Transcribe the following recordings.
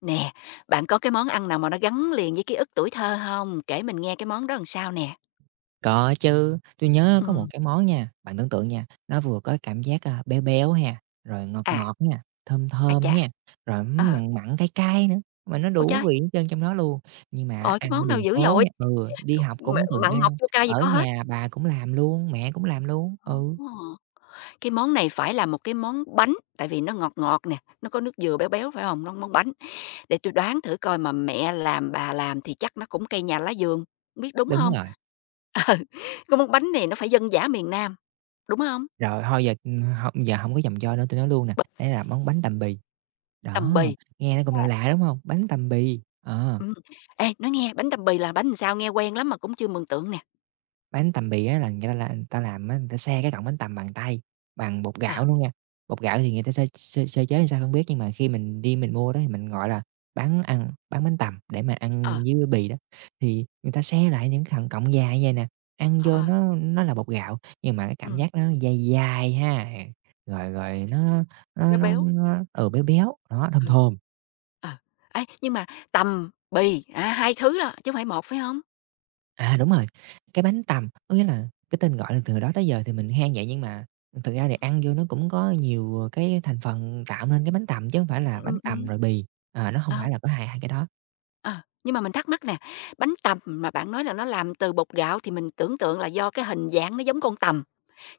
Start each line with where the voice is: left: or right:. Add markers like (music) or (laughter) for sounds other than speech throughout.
left: Nè, bạn có cái món ăn nào mà nó gắn liền với ký ức tuổi thơ không? Kể mình nghe cái món đó làm sao nè?
right: Có chứ, tôi nhớ có một
left: Ừm,
right: cái món nha, bạn tưởng tượng nha, nó vừa có cảm giác, béo béo ha, rồi ngọt
left: à,
right: ngọt ha, thơm
left: a
right: thơm
left: chà.
right: ha, rồi,
left: Ờ,
right: mặn mặn, cay cay nữa, mà nó
left: ôi
right: đủ
left: trời!
right: vị hết trơn trong đó luôn. Nhưng mà
left: Ôi, cái
right: ăn ở
left: món nào
right: đường
left: dữ
right: phố
left: dội!
right: nha ừ, đi học
left: M
right: cũng từng
left: Mặn ngọt
right: ăn,
left: chua cay gì
right: ở
left: có hết.
right: nhà bà cũng làm luôn, mẹ cũng làm luôn, ừ,
left: Ồ! Cái món này phải là một cái món bánh, tại vì nó ngọt ngọt nè, nó có nước dừa béo béo, phải không? Nó món bánh. Để tôi đoán thử coi mà mẹ làm, bà làm thì chắc nó cũng cây nhà lá vườn, hông biết đúng
right: đúng
left: không
right: rồi.
left: Cái món bánh này nó phải dân dã miền Nam, đúng không?
right: Rồi thôi giờ, hông giờ không có vòng cho nữa, tôi nói luôn nè,
left: Bịch,
right: đấy là món bánh tằm bì,
left: tằm
right: đó,
left: bì.
right: nghe nó cũng là lạ lạ, đúng không? Bánh tằm bì, ờ.
left: Ừm. Ê, nói nghe, bánh tằm bì là bánh làm sao? Nghe quen lắm mà cũng chưa mường tượng nè.
right: Bánh tằm bì á là người ta làm á, người ta xe cái cọng bánh tằm bằng tay, bằng bột
left: Ờ,
right: gạo luôn nha. Bột gạo thì người ta sơ sơ sơ chế làm sao không biết, nhưng mà khi mình đi mình mua đó thì mình, gọi là, bán ăn bán bánh tằm để mà
left: ờ,
right: ăn với bì đó. Thì người ta xe lại những thằng cọng dài như vậy nè, ăn
left: ờ,
right: vô
left: ờ,
right: nó là bột gạo, nhưng mà cái cảm
left: ừm,
right: giác nó dai dai ha, rồi rồi
left: béo béo,
right: nó, ừ, béo béo, đó, thơm
left: ừ.
right: thơm.
left: Ờ, ấy, nhưng mà tằm, bì, à, 2 thứ đó, chứ hông phải một, phải hông?
right: À, đúng rồi, cái bánh tằm, có nghĩa là cái tên gọi là từ đó tới giờ thì mình hay ăn vậy, nhưng mà thực ra thì ăn vô nó cũng có nhiều, cái thành phần tạo nên cái bánh tằm chứ không phải là bánh
left: Ừm,
right: tằm rồi bì, ờ, nó không
left: ờ,
right: phải là có hai hai cái đó.
left: ờ. Nhưng mà mình thắc mắc nè, bánh tằm mà bạn nói là nó làm từ bột gạo thì mình tưởng tượng là do cái hình dạng nó giống con tằm,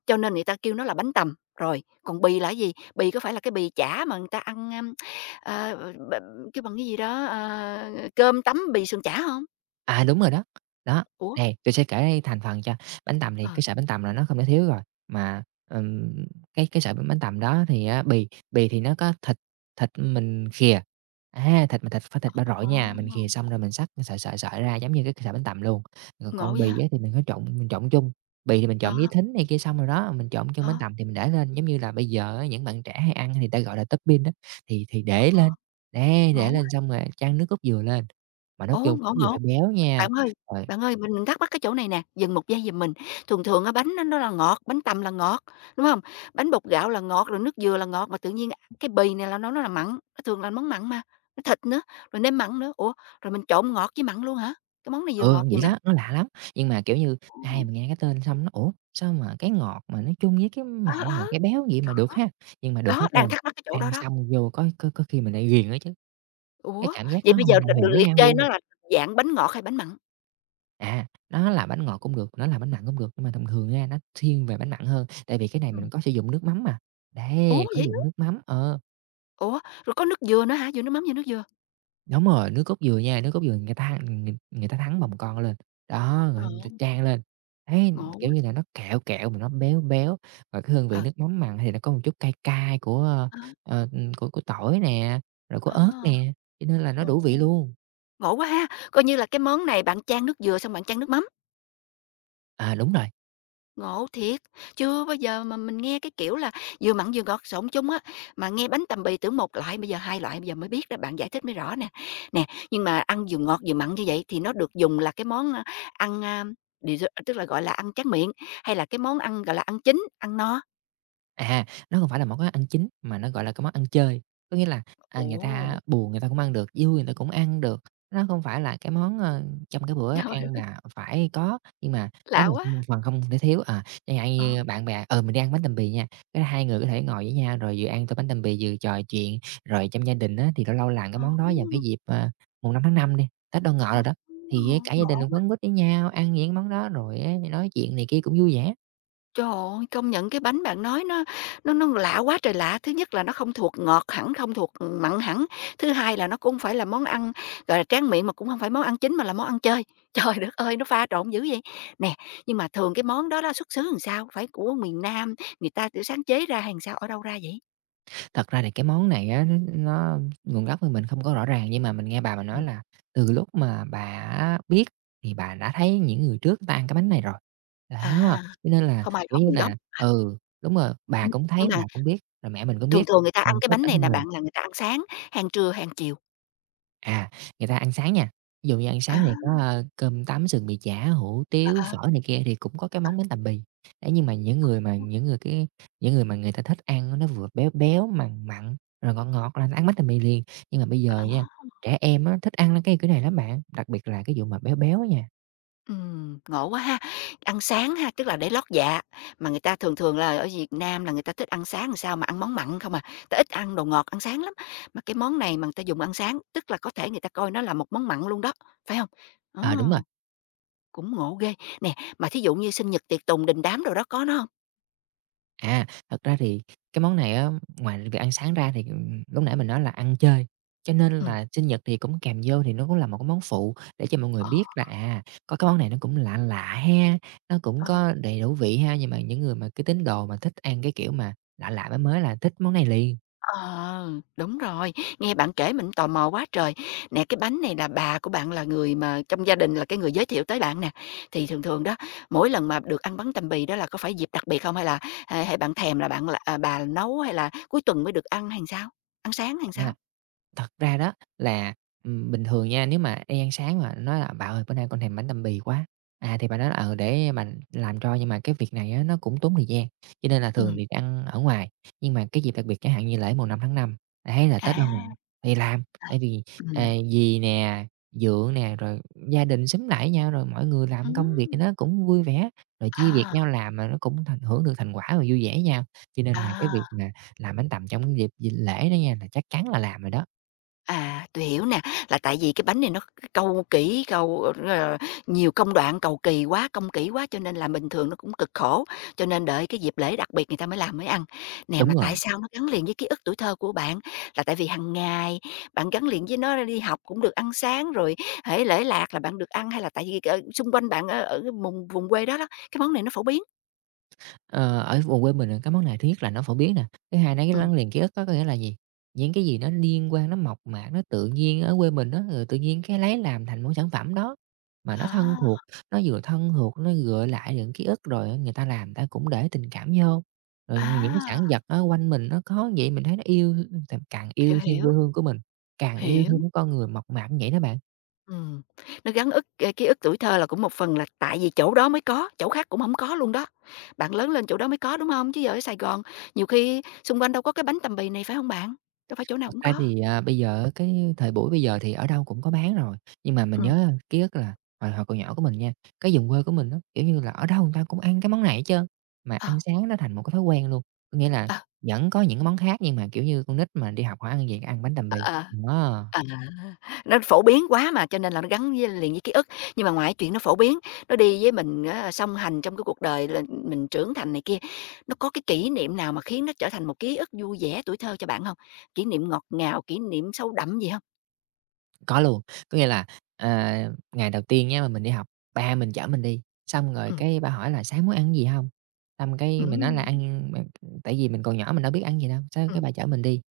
left: cho nên người ta kêu nó là bánh tằm. Rồi, còn bì là cái gì? Bì có phải là cái bì chả mà người ta ăn, ưm, ờ, b kêu bằng cái gì đó, ờ, cơm tấm bì sườn chả hông?
right: À, đúng rồi đó. Đó,
left: Ủa?
right: nè, tôi sẽ kể thành phần cho. Bánh tằm thì
left: Ờ.
right: cái sợi bánh tằm là nó không thể thiếu rồi, mà, ừm, cái sợi bánh tằm đó thì á, bì thì nó có thịt thịt mình khìa, thịt phải thịt ba rọi
left: Ờ,
right: nha, mình khìa xong rồi mình xắt sợi sợi sợi ra giống như cái sợi bánh tằm luôn. Rồi
left: ngộ
right: còn
left: vậy?
right: bì á thì mình trộn chung, bì thì mình
left: Ờ,
right: trộn với thính này kia xong rồi đó, mình trộn chung bánh
left: ờ,
right: tằm thì mình để lên. Giống như là bây giờ á, những bạn trẻ hay ăn thì ta gọi là topping đó, thì để
left: ờ,
right: lên, đấy, để
left: ngộ quá!
right: lên xong rồi chan nước cốt dừa lên. Mà nó
left: Ồ,
right: kêu
left: ngộ,
right: có người
left: ngộ.
right: phải béo nha,
left: Bạn ơi,
right: rồi
left: bạn ơi, mình thắc mắc cái chỗ này nè, dừng một giây giùm mình. Thường thường á bánh nó là ngọt, bánh tằm là ngọt, đúng không? Bánh bột gạo là ngọt, rồi nước dừa là ngọt, mà tự nhiên cái bì này là nó là mặn, nó thường là món mặn mà, nó thịt nữa, rồi nêm mặn nữa. Ủa, rồi mình trộn ngọt với mặn luôn hả? Cái món này vừa
right: ừ,
left: ngọt vừa
right: vậy
left: mặn?
right: đó, nó lạ lắm. Nhưng mà, kiểu như,
left: Ồ,
right: ai mà nghe cái tên xong nó, "Ủa, sao mà cái ngọt mà nó chung với cái
left: ờ,
right: mặn
left: ờ.
right: rồi cái béo vậy mà được ha?" Nhưng mà được hết
left: Đó, đang
right: trơn,
left: thắc mắc cái chỗ
right: ăn
left: đó đó.
right: xong vô có khi mình lại ghiền á chứ, cái
left: Ủa,
right: cảm giác
left: vậy
right: nó
left: bây
right: hòa
left: giờ
right: quyện
left: được
right: với
left: liệt
right: nhau
left: kê
right: luôn.
left: nó là dạng bánh ngọt hay bánh mặn?
right: À, nó là bánh ngọt cũng được, nó là bánh mặn cũng được, nhưng mà thông thường nha, nó thiên về bánh mặn hơn, tại vì cái này mình
left: Ừm.
right: có sử dụng nước mắm mà.
left: Ủa,
right: Đấy, có
left: vậy,
right: dùng nước mắm, ờ.
left: ủa, rồi có nước dừa nữa hả? Dừa nước mắm, dừa nước dừa?
right: Đúng rồi, nước cốt dừa nha, nước cốt dừa người ta thắng bồng con lên, đó, rồi
left: Ờ.
right: người ta chan lên, thấy,
left: Ngộ
right: kiểu
left: quá!
right: như là, nó kẹo kẹo mà nó béo béo, và cái hương vị
left: Ờ,
right: nước mắm mặn thì nó có một chút cay cay
left: á,
right: ờ, của tỏi nè, rồi của
left: à,
right: ớt nè, cho nên là nó
left: ồ,
right: đủ vị luôn.
left: ngộ quá ha! Coi như là cái món này bạn chan nước dừa xong bạn chan nước mắm,
right: À, đúng rồi.
left: ngộ thiệt! Chưa bao giờ mà mình nghe cái kiểu là vừa mặn vừa ngọt xộn chung á, mà nghe bánh tằm bì tưởng một loại, bây giờ hai loại, bây giờ mới biết đó, bạn giải thích mới rõ nè. Nè, nhưng mà ăn vừa ngọt vừa mặn như vậy thì nó được dùng là cái món, a, ăn, a, dessert tức là, gọi là, ăn tráng miệng, hay là cái món ăn, gọi là, ăn chính, ăn no?
right: À, nó không phải là món ăn chính, mà nó gọi là cái món ăn chơi. Có nghĩa là, à,
left: Ồ,
right: người ta buồn người ta cũng ăn được, vui người ta cũng ăn được. Nó không phải là cái món, trong cái bữa
left: trời
right: ăn
left: ơi,
right: mà phải có, nhưng mà nó
left: lạ
right: là một
left: quá!
right: phần không thể thiếu. À, chẳng hạn
left: Ờ,
right: như bạn bè, "Ờ, mình đi ăn bánh tằm bì nha", cái hai người có thể ngồi với nhau rồi vừa ăn tô bánh tằm bì vừa trò chuyện. Rồi trong gia đình á, thì lâu lâu làm cái
left: ờ.
right: món đó vào cái dịp, mùng 5 tháng 5 đi, Tết Đoan Ngọ
left: Ờ,
right: rồi đó, thì cả
left: ngon
right: gia đình
left: quá!
right: quấn quýt với nhau, ăn những món đó rồi á nói chuyện này kia cũng vui vẻ.
left: Trời ơi, công nhận cái bánh bạn nói nó nó lạ quá trời lạ. Thứ nhất là nó không thuộc ngọt hẳn, không thuộc mặn hẳn. Thứ hai là nó cũng hông phải là món ăn, gọi là, tráng miệng mà cũng không phải món ăn chính mà là món ăn chơi. (laughs) Trời đất ơi, nó pha trộn dữ vậy! Nè, nhưng mà thường cái món đó đó xuất xứ làm sao? Phải của miền Nam người ta tự sáng chế ra hay sao? Ở đâu ra vậy?
right: Thật ra thì cái món này á, nó nguồn gốc thì mình không có rõ ràng, nhưng mà mình nghe bà mà nói
left: Ừm.
right: là từ lúc mà bà á biết thì bà đã thấy những người trước người ta ăn cái bánh này rồi. Đó,
left: À,
right: cho nên là,
left: không ai rõ
right: kiểu như
left: nguồn gốc.
right: là ừ, đúng rồi, bà
left: Nhưng
right: cũng thấy,
left: nhưng
right: bà
left: mà
right: cũng biết, rồi mẹ mình cũng biết.
left: thường thường người ta ăn cái
right: Cái
left: bánh
right: bản
left: này
right: thân
left: nè
right: mình
left: bạn, là người ta ăn sáng, hàng trưa, hàng chiều?
right: À, người ta ăn sáng nha, ví dụ như ăn
left: À,
right: sáng thì có, cơm tấm, sườn bì chả, hủ
left: ờ,
right: tiếu,
left: ờ,
right: phở này kia thì cũng có cái món bánh tằm bì. Đấy, nhưng mà
left: ờ.
right: những người cái những người mà người ta thích ăn nó vừa béo béo, mặn mặn, rồi ngọt ngọt là ăn bánh tằm bì liền. Nhưng mà bây giờ
left: Ờ.
right: nha, trẻ em á thích ăn cái kiểu này lắm bạn, đặc biệt là cái vụ mà béo béo á nha.
left: Ngộ quá ha! Ăn sáng ha, tức là để lót dạ, mà người ta thường thường là ở Việt Nam là người ta thích ăn sáng làm sao mà ăn món mặn không à, ta ít ăn đồ ngọt, ăn sáng lắm. Mà cái món này mà người ta dùng ăn sáng, tức là có thể người ta coi nó là một món mặn luôn đó, phải không? Ồ,
right: Ờ, đúng rồi.
left: cũng ngộ ghê! Nè, mà thí dụ như sinh nhật tiệc tùng đình đám đồ đó có nó hông?
right: À, thật ra thì cái món này á, ngoài việc ăn sáng ra thì, lúc nãy mình nói là ăn chơi, cho nên
left: Ừm,
right: là sinh nhật thì cũng kèm vô thì nó cũng là một cái món phụ để cho mọi người
left: ờ,
right: biết là, có cái món này nó cũng lạ lạ ha, nó cũng
left: ờ.
right: có đầy đủ vị ha. Nhưng mà những người mà cái tín đồ mà thích ăn cái kiểu mà lạ lạ, mới mới là thích món này liền.
left: Ờ, đúng rồi. Nghe bạn kể mình tò mò quá trời. Nè, cái bánh này là bà của bạn là người mà trong gia đình là cái người giới thiệu tới bạn nè. Thì thường thường đó, mỗi lần mà được ăn bánh tằm bì đó là có phải dịp đặc biệt không hay là hay bạn thèm là bạn là à, bà nấu hay là cuối tuần mới được ăn hay sao? Ăn sáng hay sao?
right: À. Thật ra đó là, bình thường nha, nếu mà đi ăn sáng mà nói là "Bà ơi, bữa nay con thèm bánh tằm bì quá." À, thì bà nói là "Ừ, để bà làm cho." Nhưng mà cái việc này á, nó cũng tốn thời gian, cho nên là thường
left: Ừ.
right: thì ăn ở ngoài. Nhưng mà cái dịp đặc biệt chẳng hạn như lễ mùng 5 tháng 5 ấy, là Tết đoan ngọ
left: À.
right: thì làm, tại vì,
left: Ừ.
right: ờ, dì nè, dượng nè, rồi gia đình xúm lại với nhau, rồi mọi người làm
left: Ừm.
right: công việc thì nó cũng vui vẻ, rồi chia việc
left: À,
right: nhau làm mà nó cũng thành hưởng được thành quả và vui vẻ với nhau. Cho nên là cái việc
left: à.
right: mà làm bánh tằm trong cái dịp dịp lễ đó nha, là chắc chắn là làm rồi đó.
left: À, tôi hiểu nè, là tại vì cái bánh này nó cầu kỹ, cầu, ờ, ờ, nhiều công đoạn, cầu kỳ quá, công kỹ quá cho nên là bình thường nó cũng cực khổ, cho nên đợi cái dịp lễ đặc biệt người ta mới làm, mới ăn. Nè, mà
right: Đúng
left: tại
right: rồi,
left: sao nó gắn liền với ký ức tuổi thơ của bạn? Là tại vì hàng ngày bạn gắn liền với nó, đi học cũng được ăn sáng, rồi hễ lễ lạc là bạn được ăn, hay là tại vì, ờ, xung quanh bạn ở ở cái vùng vùng quê đó đó, cái món này nó phổ biến?
right: ờ, ở vùng quê mình, à, cái món này thứ nhất là nó phổ biến nè, thứ hai nó
left: Ừm,
right: gắn liền ký ức á, có nghĩa là gì? Những cái gì nó liên quan, nó mộc mạc, nó tự nhiên ở quê mình đó rồi tự nhiên cái lấy làm thành món sản phẩm đó, mà nó thân
left: à,
right: thuộc, nó vừa thân thuộc, nó gợi lại những ký ức, rồi người ta làm ta cũng để tình cảm vô. Rồi những cái sản
left: à,
right: vật ở quanh mình nó có vậy, mình thấy nó yêu, càng càng
left: hiểu,
right: yêu thêm
left: hiểu,
right: quê hương của mình, càng yêu
left: hiểu.
right: thêm cái con người mộc mạc như vậy đó bạn.
left: Ừm, nó gắn ức cái ký ức tuổi thơ là cũng một phần là tại vì chỗ đó mới có, chỗ khác cũng không có luôn đó. Bạn lớn lên chỗ đó mới có, đúng không? Chứ giờ ở Sài Gòn nhiều khi xung quanh đâu có cái bánh tằm bì này, phải không bạn? Đâu phải chỗ nào
right: Thật
left: cũng
right: ra
left: có.
right: thì, à, bây giờ á, cái thời buổi bây giờ thì ở đâu cũng có bán rồi, nhưng mà mình
left: Ừm,
right: nhớ ký ức là hồi hồi còn nhỏ của mình nha, cái vùng quê của mình đó kiểu như là, ở đâu người ta cũng ăn cái món này hết trơn, mà
left: ờ,
right: ăn sáng nó thành một cái thói quen luôn. Có nghĩa là
left: ờ,
right: vẫn có những cái món khác nhưng mà, kiểu như, con nít mà đi học hỏi ăn gì, ăn bánh tằm bì.
left: ờ,
right: Đó.
left: ờ, nó phổ biến quá mà, cho nên là nó gắn với liền với ký ức. Nhưng mà ngoài chuyện nó phổ biến, nó đi với mình á song hành trong cái cuộc đời là mình trưởng thành này kia, nó có cái kỷ niệm nào mà khiến nó trở thành một ký ức vui vẻ tuổi thơ cho bạn không? Kỷ niệm ngọt ngào, kỷ niệm sâu đậm gì không?
right: Có luôn, có nghĩa là, ờ, ngày đầu tiên nhé mà mình đi học, ba mình chở mình đi, xong rồi
left: Ừm,
right: cái ba hỏi là "Sáng muốn ăn gì không?" Xong cái mình nói là
left: ừm.
right: "Ăn," tại vì mình còn nhỏ mình đâu biết ăn gì đâu, xong cái
left: Ừm.
right: bà chở mình đi.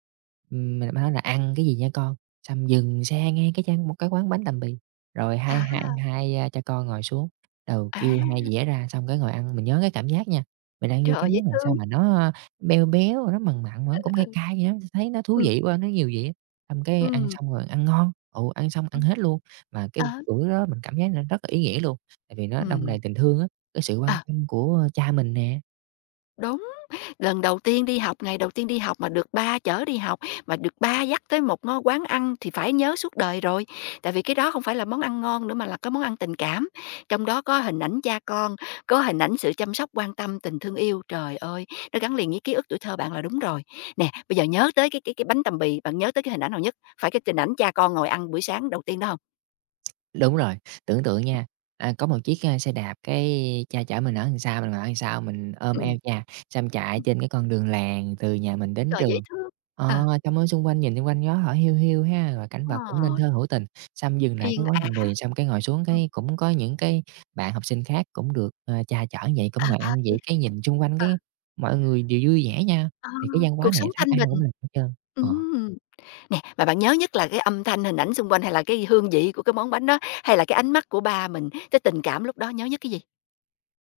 right: Mình mới nói là "Ăn cái gì nha con?" Xong dừng xe ngay cái trang một cái quán bánh làm bì, rồi hai
left: À,
right: hai hai, a, cha con ngồi xuống, đầu
left: à,
right: kêu hai dĩa ra, xong cái ngồi ăn. Mình nhớ cái cảm giác nha, mình ăn vô
left: trời
right: cái
left: ơi, dễ
right: món làm sao
left: thương!
right: mà nó, béo béo, nó mặn mặn mà nó cũng
left: Ừ,
right: cay cay vậy đó, thấy nó thú
left: ừ,
right: vị quá, nó nhiều vị. Xong cái ăn
left: ừm,
right: xong rồi ăn ngon, ăn xong ăn
left: ừm,
right: hết luôn. Mà cái
left: ờ,
right: bữa đó mình cảm thấy là rất là ý nghĩa luôn, tại vì nó đong
left: ừm,
right: đầy tình thương á, cái sự quan
left: à,
right: tâm của cha mình nè.
left: đúng, lần đầu tiên đi học, ngày đầu tiên đi học mà được ba chở đi học, mà được ba dắt tới một ngó quán ăn thì phải nhớ suốt đời rồi. Tại vì cái đó hông phải là món ăn ngon nữa mà là cái món ăn tình cảm, trong đó có hình ảnh cha con, có hình ảnh sự chăm sóc, quan tâm, tình thương yêu. Trời ơi, nó gắn liền với ký ức tuổi thơ bạn là đúng rồi. Nè, bây giờ nhớ tới cái bánh tằm bì, bạn nhớ tới cái hình ảnh nào nhất? Phải cái hình ảnh cha con ngồi ăn buổi sáng đầu tiên đó hông?
right: Đúng rồi, tưởng tượng nha, có một chiếc, xe đạp, cái cha chở mình ở đằng sau, mình ngồi ở đằng sau, mình ôm eo
left: Ừm.
right: cha, xong chạy trên cái con đường làng từ nhà mình đến
left: Trời, dễ
right: trường.
left: thương!
right: Ờ,
left: Ờ.
right: xong ở xung quanh nhìn xung quanh gió thổi hiu hiu ha, rồi cảnh vật cũng nên
left: Ờ,
right: thơ hữu tình. Xong dừng lại
left: yên
right: cái quán
left: ả.
right: bánh mì, xong cái ngồi xuống
left: Ừm,
right: cái cũng có những cái bạn học sinh khác cũng được, ờ, cha chở vậy, cũng
left: à,
right: ngồi
left: à,
right: ăn vậy,
left: vậy hả?
right: cái nhìn xung quanh
left: Ờ,
right: cái mọi người đều vui vẻ nha,
left: à,
right: thì cái văn
left: cuộc
right: hóa này
left: sống
right: thấy
left: thanh
right: ai
left: bình.
right: cũng làm hết trơn. Ờ.
left: Ừm, nè, mà bạn nhớ nhất là cái âm thanh, hình ảnh xung quanh hay là cái hương vị của cái món bánh đó, hay là cái ánh mắt của ba mình, cái tình cảm lúc đó nhớ nhất cái gì?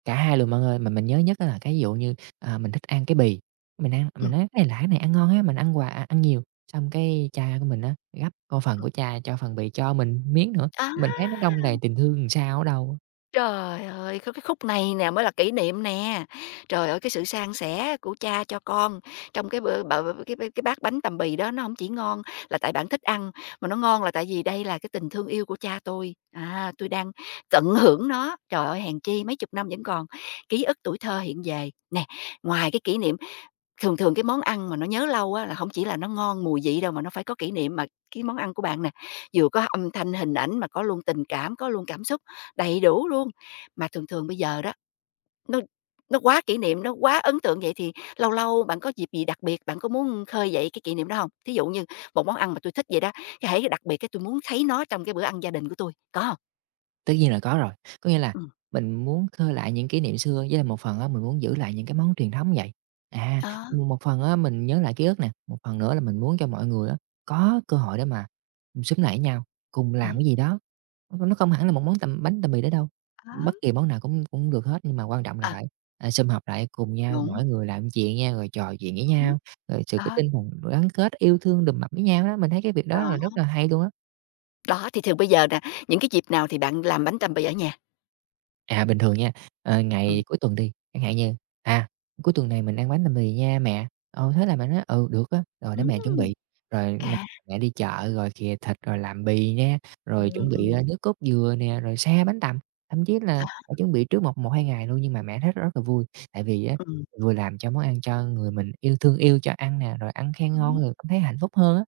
right: Cả hai luôn bạn ơi, mà mình nhớ nhất á là cái dụ như, mình thích ăn cái bì, mình ăn mình
left: Ừm,
right: nói: "Cái này lạ, cái này ăn ngon á", mình ăn hoài à, ăn nhiều, xong cái cha của mình á, gắp con phần
left: ừm.
right: của cha cho phần bì cho mình miếng nữa,
left: À!
right: mình thấy nó đong đầy tình thương làm sao ở đâu.
left: Trời ơi, có cái khúc này nè mới là kỷ niệm nè. Trời ơi, cái sự san sẻ của cha cho con trong cái bữa bợ cái cái bát bánh tằm bì đó nó không chỉ ngon là tại bạn thích ăn, mà nó ngon là tại vì đây là cái tình thương yêu của cha tôi. À, tôi đang tận hưởng nó. Trời ơi, hèn chi mấy chục năm vẫn còn ký ức tuổi thơ hiện về. Nè, ngoài cái kỷ niệm thường thường cái món ăn mà nó nhớ lâu á, là không chỉ là nó ngon mùi vị đâu, mà nó phải có kỷ niệm, mà cái món ăn của bạn nè, vừa có âm thanh, hình ảnh mà có luôn tình cảm, có luôn cảm xúc, đầy đủ luôn. Mà thường thường bây giờ đó, nó quá kỷ niệm, nó quá ấn tượng vậy thì lâu lâu bạn có dịp gì đặc biệt, bạn có muốn khơi dậy cái kỷ niệm đó không? Thí dụ như một món ăn mà tôi thích vậy đó, cái hễ đặc biệt cái tôi muốn thấy nó trong cái bữa ăn gia đình của tôi có không?
right: Tất nhiên là có rồi, có nghĩa là
left: Ừm,
right: mình muốn khơi lại những kỷ niệm xưa, với lại một phần á mình muốn giữ lại những cái món truyền thống vậy. À,
left: đó,
right: một một phần á mình nhớ lại ký ức nè, một phần nữa là mình muốn cho mọi người á có cơ hội để mà, xúm lại với nhau, cùng làm
left: ừm,
right: cái gì đó. Nó không hẳn là một món tầm bánh tằm mì đó đâu,
left: đó,
right: bất kỳ món nào cũng cũng được hết, nhưng mà quan trọng là
left: à,
right: phải, sum họp lại cùng nhau,
left: đúng,
right: mỗi người làm chuyện nha, rồi trò chuyện với
left: đúng,
right: nhau, rồi sự cái
left: đó,
right: tinh thần gắn kết, yêu thương đùm bọc với nhau đó, mình thấy cái việc đó
left: đó.
right: là rất là hay luôn á.
left: Đó, thì thường bây giờ nè, những cái dịp nào thì bạn làm bánh tằm bì ở nhà?
right: À, bình thường nha, ờ,
left: Ừm.
right: ngày cuối tuần đi, chẳng hạn như, à, "Cuối tuần này mình ăn bánh làm mì nha mẹ." Ờ, thế là mẹ nói: "Ừ, được á." Rồi để mẹ chuẩn
left: Ừm!
right: bị, rồi m
left: À,
right: mẹ đi chợ rồi khìa thịt rồi làm bì nha, rồi
left: ừm,
right: chuẩn bị,
left: ừm,
right: nước cốt dừa nè, rồi xe bánh tằm. Thậm chí là
left: à,
right: phải chuẩn bị trước một một 2 ngày luôn nhưng mà mẹ thấy rất là vui, tại vì á,
left: ừm,
right: vừa làm cho món ăn cho người mình yêu thương yêu cho ăn nè, rồi ăn khen
left: ừm.
right: ngon rồi cảm thấy hạnh phúc hơn á.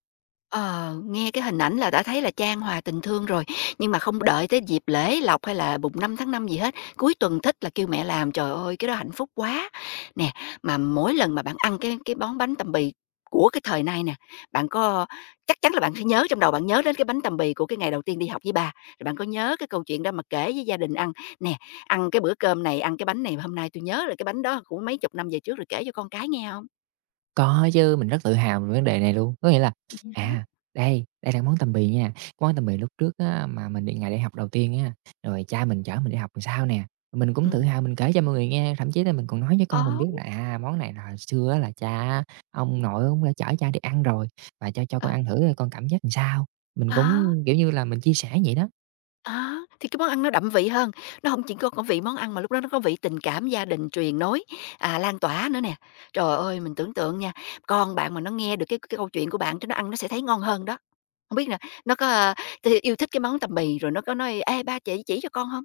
left: Ờ, nghe cái hình ảnh là đã thấy là chan hòa tình thương rồi, nhưng mà không đợi tới dịp lễ lộc hay là mùng 5 tháng 5 gì hết, cuối tuần thích là kêu mẹ làm, trời ơi, cái đó hạnh phúc quá. Nè, mà mỗi lần mà bạn ăn cái món bánh tằm bì của cái thời nay nè, bạn có chắc chắn là bạn sẽ nhớ trong đầu bạn nhớ đến cái bánh tằm bì của cái ngày đầu tiên đi học với bà, rồi bạn có nhớ cái câu chuyện đó mà kể với gia đình ăn, nè, ăn cái bữa cơm này, ăn cái bánh này, hôm nay tôi nhớ là cái bánh đó của mấy chục năm về trước rồi kể cho con cái nghe không?
right: Có chứ, mình rất tự hào về vấn đề này luôn. Có nghĩa là,
left: Vậy hả?
right: à, đây, đây là món tằm bì nha, món tằm bì lúc trước á mà mình đi ngày đi học đầu tiên á, rồi cha mình chở mình đi học làm sao nè, mình cũng tự hào mình kể cho mọi người nghe, thậm chí là mình còn nói với con mình
left: Ờ,
right: biết là, món này là hồi xưa á là cha ông nội ông đã chở cha đi ăn rồi và cho
left: ờ,
right: con ăn thử coi con cảm giác làm sao. Mình
left: ờ.
right: cũng, kiểu như là, mình chia sẻ vậy đó.
left: Á, thì cái món ăn nó đậm vị hơn, nó không chỉ có vị món ăn mà lúc đó nó có vị tình cảm gia đình truyền nối, à, lan tỏa nữa nè. Trời ơi, mình tưởng tượng nha, con bạn mà nó nghe được cái câu chuyện của bạn thì nó ăn nó sẽ thấy ngon hơn đó. Không biết là nó có, a, yêu thích cái món tằm bì rồi nó có nói: "Ê, ba chị chỉ cho con" không?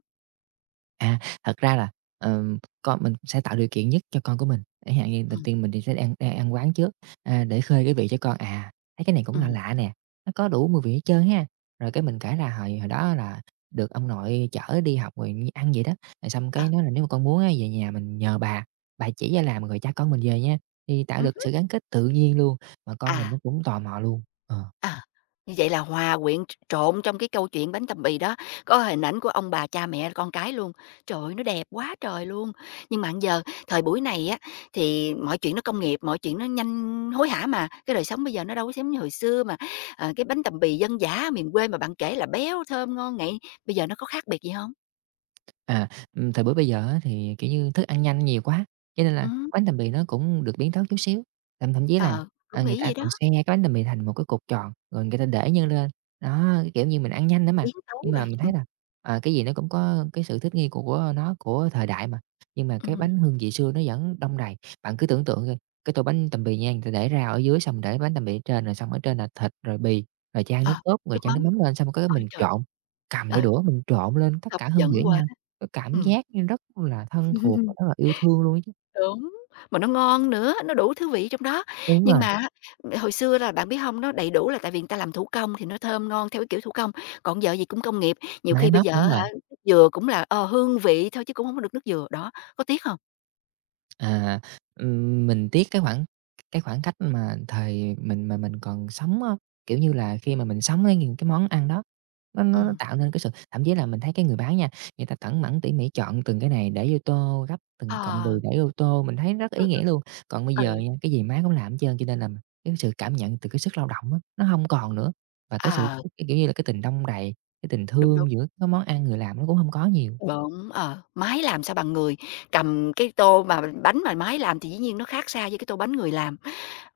right: À, thật ra là, con mình sẽ tạo điều kiện nhất cho con của mình, chẳng hạn như đầu
left: Ừm,
right: tiên mình đi sẽ ăn đang ăn quán trước, để khơi cái vị cho con, à, thấy cái này cũng là
left: ừm,
right: lạ lạ nè, nó có đủ mùi vị hết trơn ha. Rồi cái mình kể là hồi hồi đó là được ông nội chở đi học rồi đi ăn vậy đó, rồi xong
left: ờ,
right: cái nói là "Nếu mà con muốn á, về nhà mình nhờ bà chỉ ra làm rồi cha con mình về nha." Thì tạo được
left: ừm
right: cái sự gắn kết tự nhiên luôn, mà con mình nó
left: à.
right: cũng tò mò luôn. Ờ.
left: À, như vậy là hòa quyện trộn trong cái câu chuyện bánh tằm bì đó, có hình ảnh của ông bà, cha mẹ, con cái luôn. Trời ơi, nó đẹp quá trời luôn! Nhưng mà giờ, thời buổi này á, thì mọi chuyện nó công nghiệp, mọi chuyện nó nhanh hối hả mà, cái đời sống bây giờ nó đâu có giống như hồi xưa mà, ờ, cái bánh tằm bì dân dã miền quê mà bạn kể là béo, thơm, ngon nghậy, bây giờ nó có khác biệt gì không?
right: À, thời buổi bây giờ á thì, kiểu như, thức ăn nhanh nhiều quá, cho nên là
left: Ừm,
right: bánh tằm bì nó cũng được biến tấu chút xíu. Thậm thậm chí là,
left: ờ, cũng
right: người
left: nghĩ
right: ta
left: vậy đó,
right: còn xe cái bánh tằm bì thành một cái cục tròn, rồi người ta để nhân lên. Đó, cái kiểu như, mình ăn nhanh nữa mà.
left: biến
right: Nhưng
left: tấu
right: mà
left: rồi.
right: mình thấy là, ờ, cái gì nó cũng có cái sự thích nghi của nó, của thời đại mà. Nhưng mà cái
left: Ừm,
right: bánh hương vị xưa nó vẫn đong đầy. Bạn cứ tưởng tượng coi, cái tô bánh tằm bì nha, người ta để rau ở dưới, xong để bánh tằm bì ở trên, rồi xong ở trên là thịt, rồi bì, rồi chan
left: ờ,
right: nước cốt, rồi
left: nước
right: chan nước
left: mắm,
right: mắm lên, xong cái
left: ôi
right: mình
left: trời
right: trộn, cầm đôi
left: ơi, ừ,
right: đũa mình trộn lên tất
left: hấp
right: cả hương
left: dẫn
right: vị với
left: quá!
right: nhau. Cái cảm
left: Ừm.
right: giác như rất là thân thuộc và rất
left: (laughs)
right: là yêu thương luôn ấy chứ.
left: Đúng, mà nó ngon nữa, nó đủ thứ vị trong đó.
right: Đúng
left: Nhưng
right: rồi,
left: mà á, hồi xưa là bạn biết hông, nó đầy đủ là tại vì người ta làm thủ công thì nó thơm ngon theo cái kiểu thủ công, còn giờ gì cũng công nghiệp, nhiều
right: máy
left: khi bây
right: móc,
left: giờ
right: đúng
left: á
right: rồi.
left: hả, nước dừa cũng là, ờ, hương vị thôi chứ cũng hông có được nước dừa, đó, có tiếc hông?
right: À, mình tiếc cái khoảng cách mà thời mình mà mình còn sống á, kiểu như là, khi mà mình sống với những cái món ăn đó, nó
left: Ừm,
right: tạo nên cái sự thậm chí là mình thấy cái người bán nha, người ta cẩn mẫn tỉ mỉ chọn từng cái này để vô tô, gấp từng cọng
left: ờ,
right: đùi để vô tô, mình thấy rất
left: ừ,
right: ý nghĩa
left: ừ.
right: luôn. Còn bây giờ
left: Ừ,
right: nha, cái gì máy cũng làm hết trơn, cho nên là cái sự cảm nhận từ cái sức lao động á, nó hông còn nữa, và cái sự,
left: ờ,
right: cái kiểu như là, cái tình đong đầy, cái tình
left: đúng, đúng,
right: thương giữa cái món ăn người làm nó cũng hông có nhiều.
left: đúng, ờ, máy làm sao bằng người, cầm cái tô mà bánh mà máy làm thì dĩ nhiên nó khác xa với cái tô bánh người làm.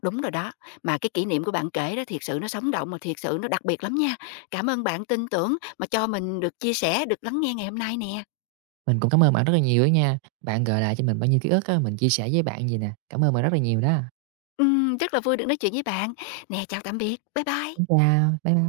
left: Đúng rồi đó, mà cái kỷ niệm của bạn kể đó thiệt sự nó sống động mà thiệt sự nó đặc biệt lắm nha. Cảm ơn bạn tin tưởng mà cho mình được chia sẻ, được lắng nghe ngày hôm nay nè.
right: Mình cũng cảm ơn bạn rất là nhiều á nha. Bạn gợi lại cho mình bao nhiêu ký ức á, mình chia sẻ với bạn gì nè. Cảm ơn bạn rất là nhiều đó.
left: Rất là vui được nói chuyện với bạn. Nè, chào tạm biệt. Bye bye.
right: Xin chào, bye bye.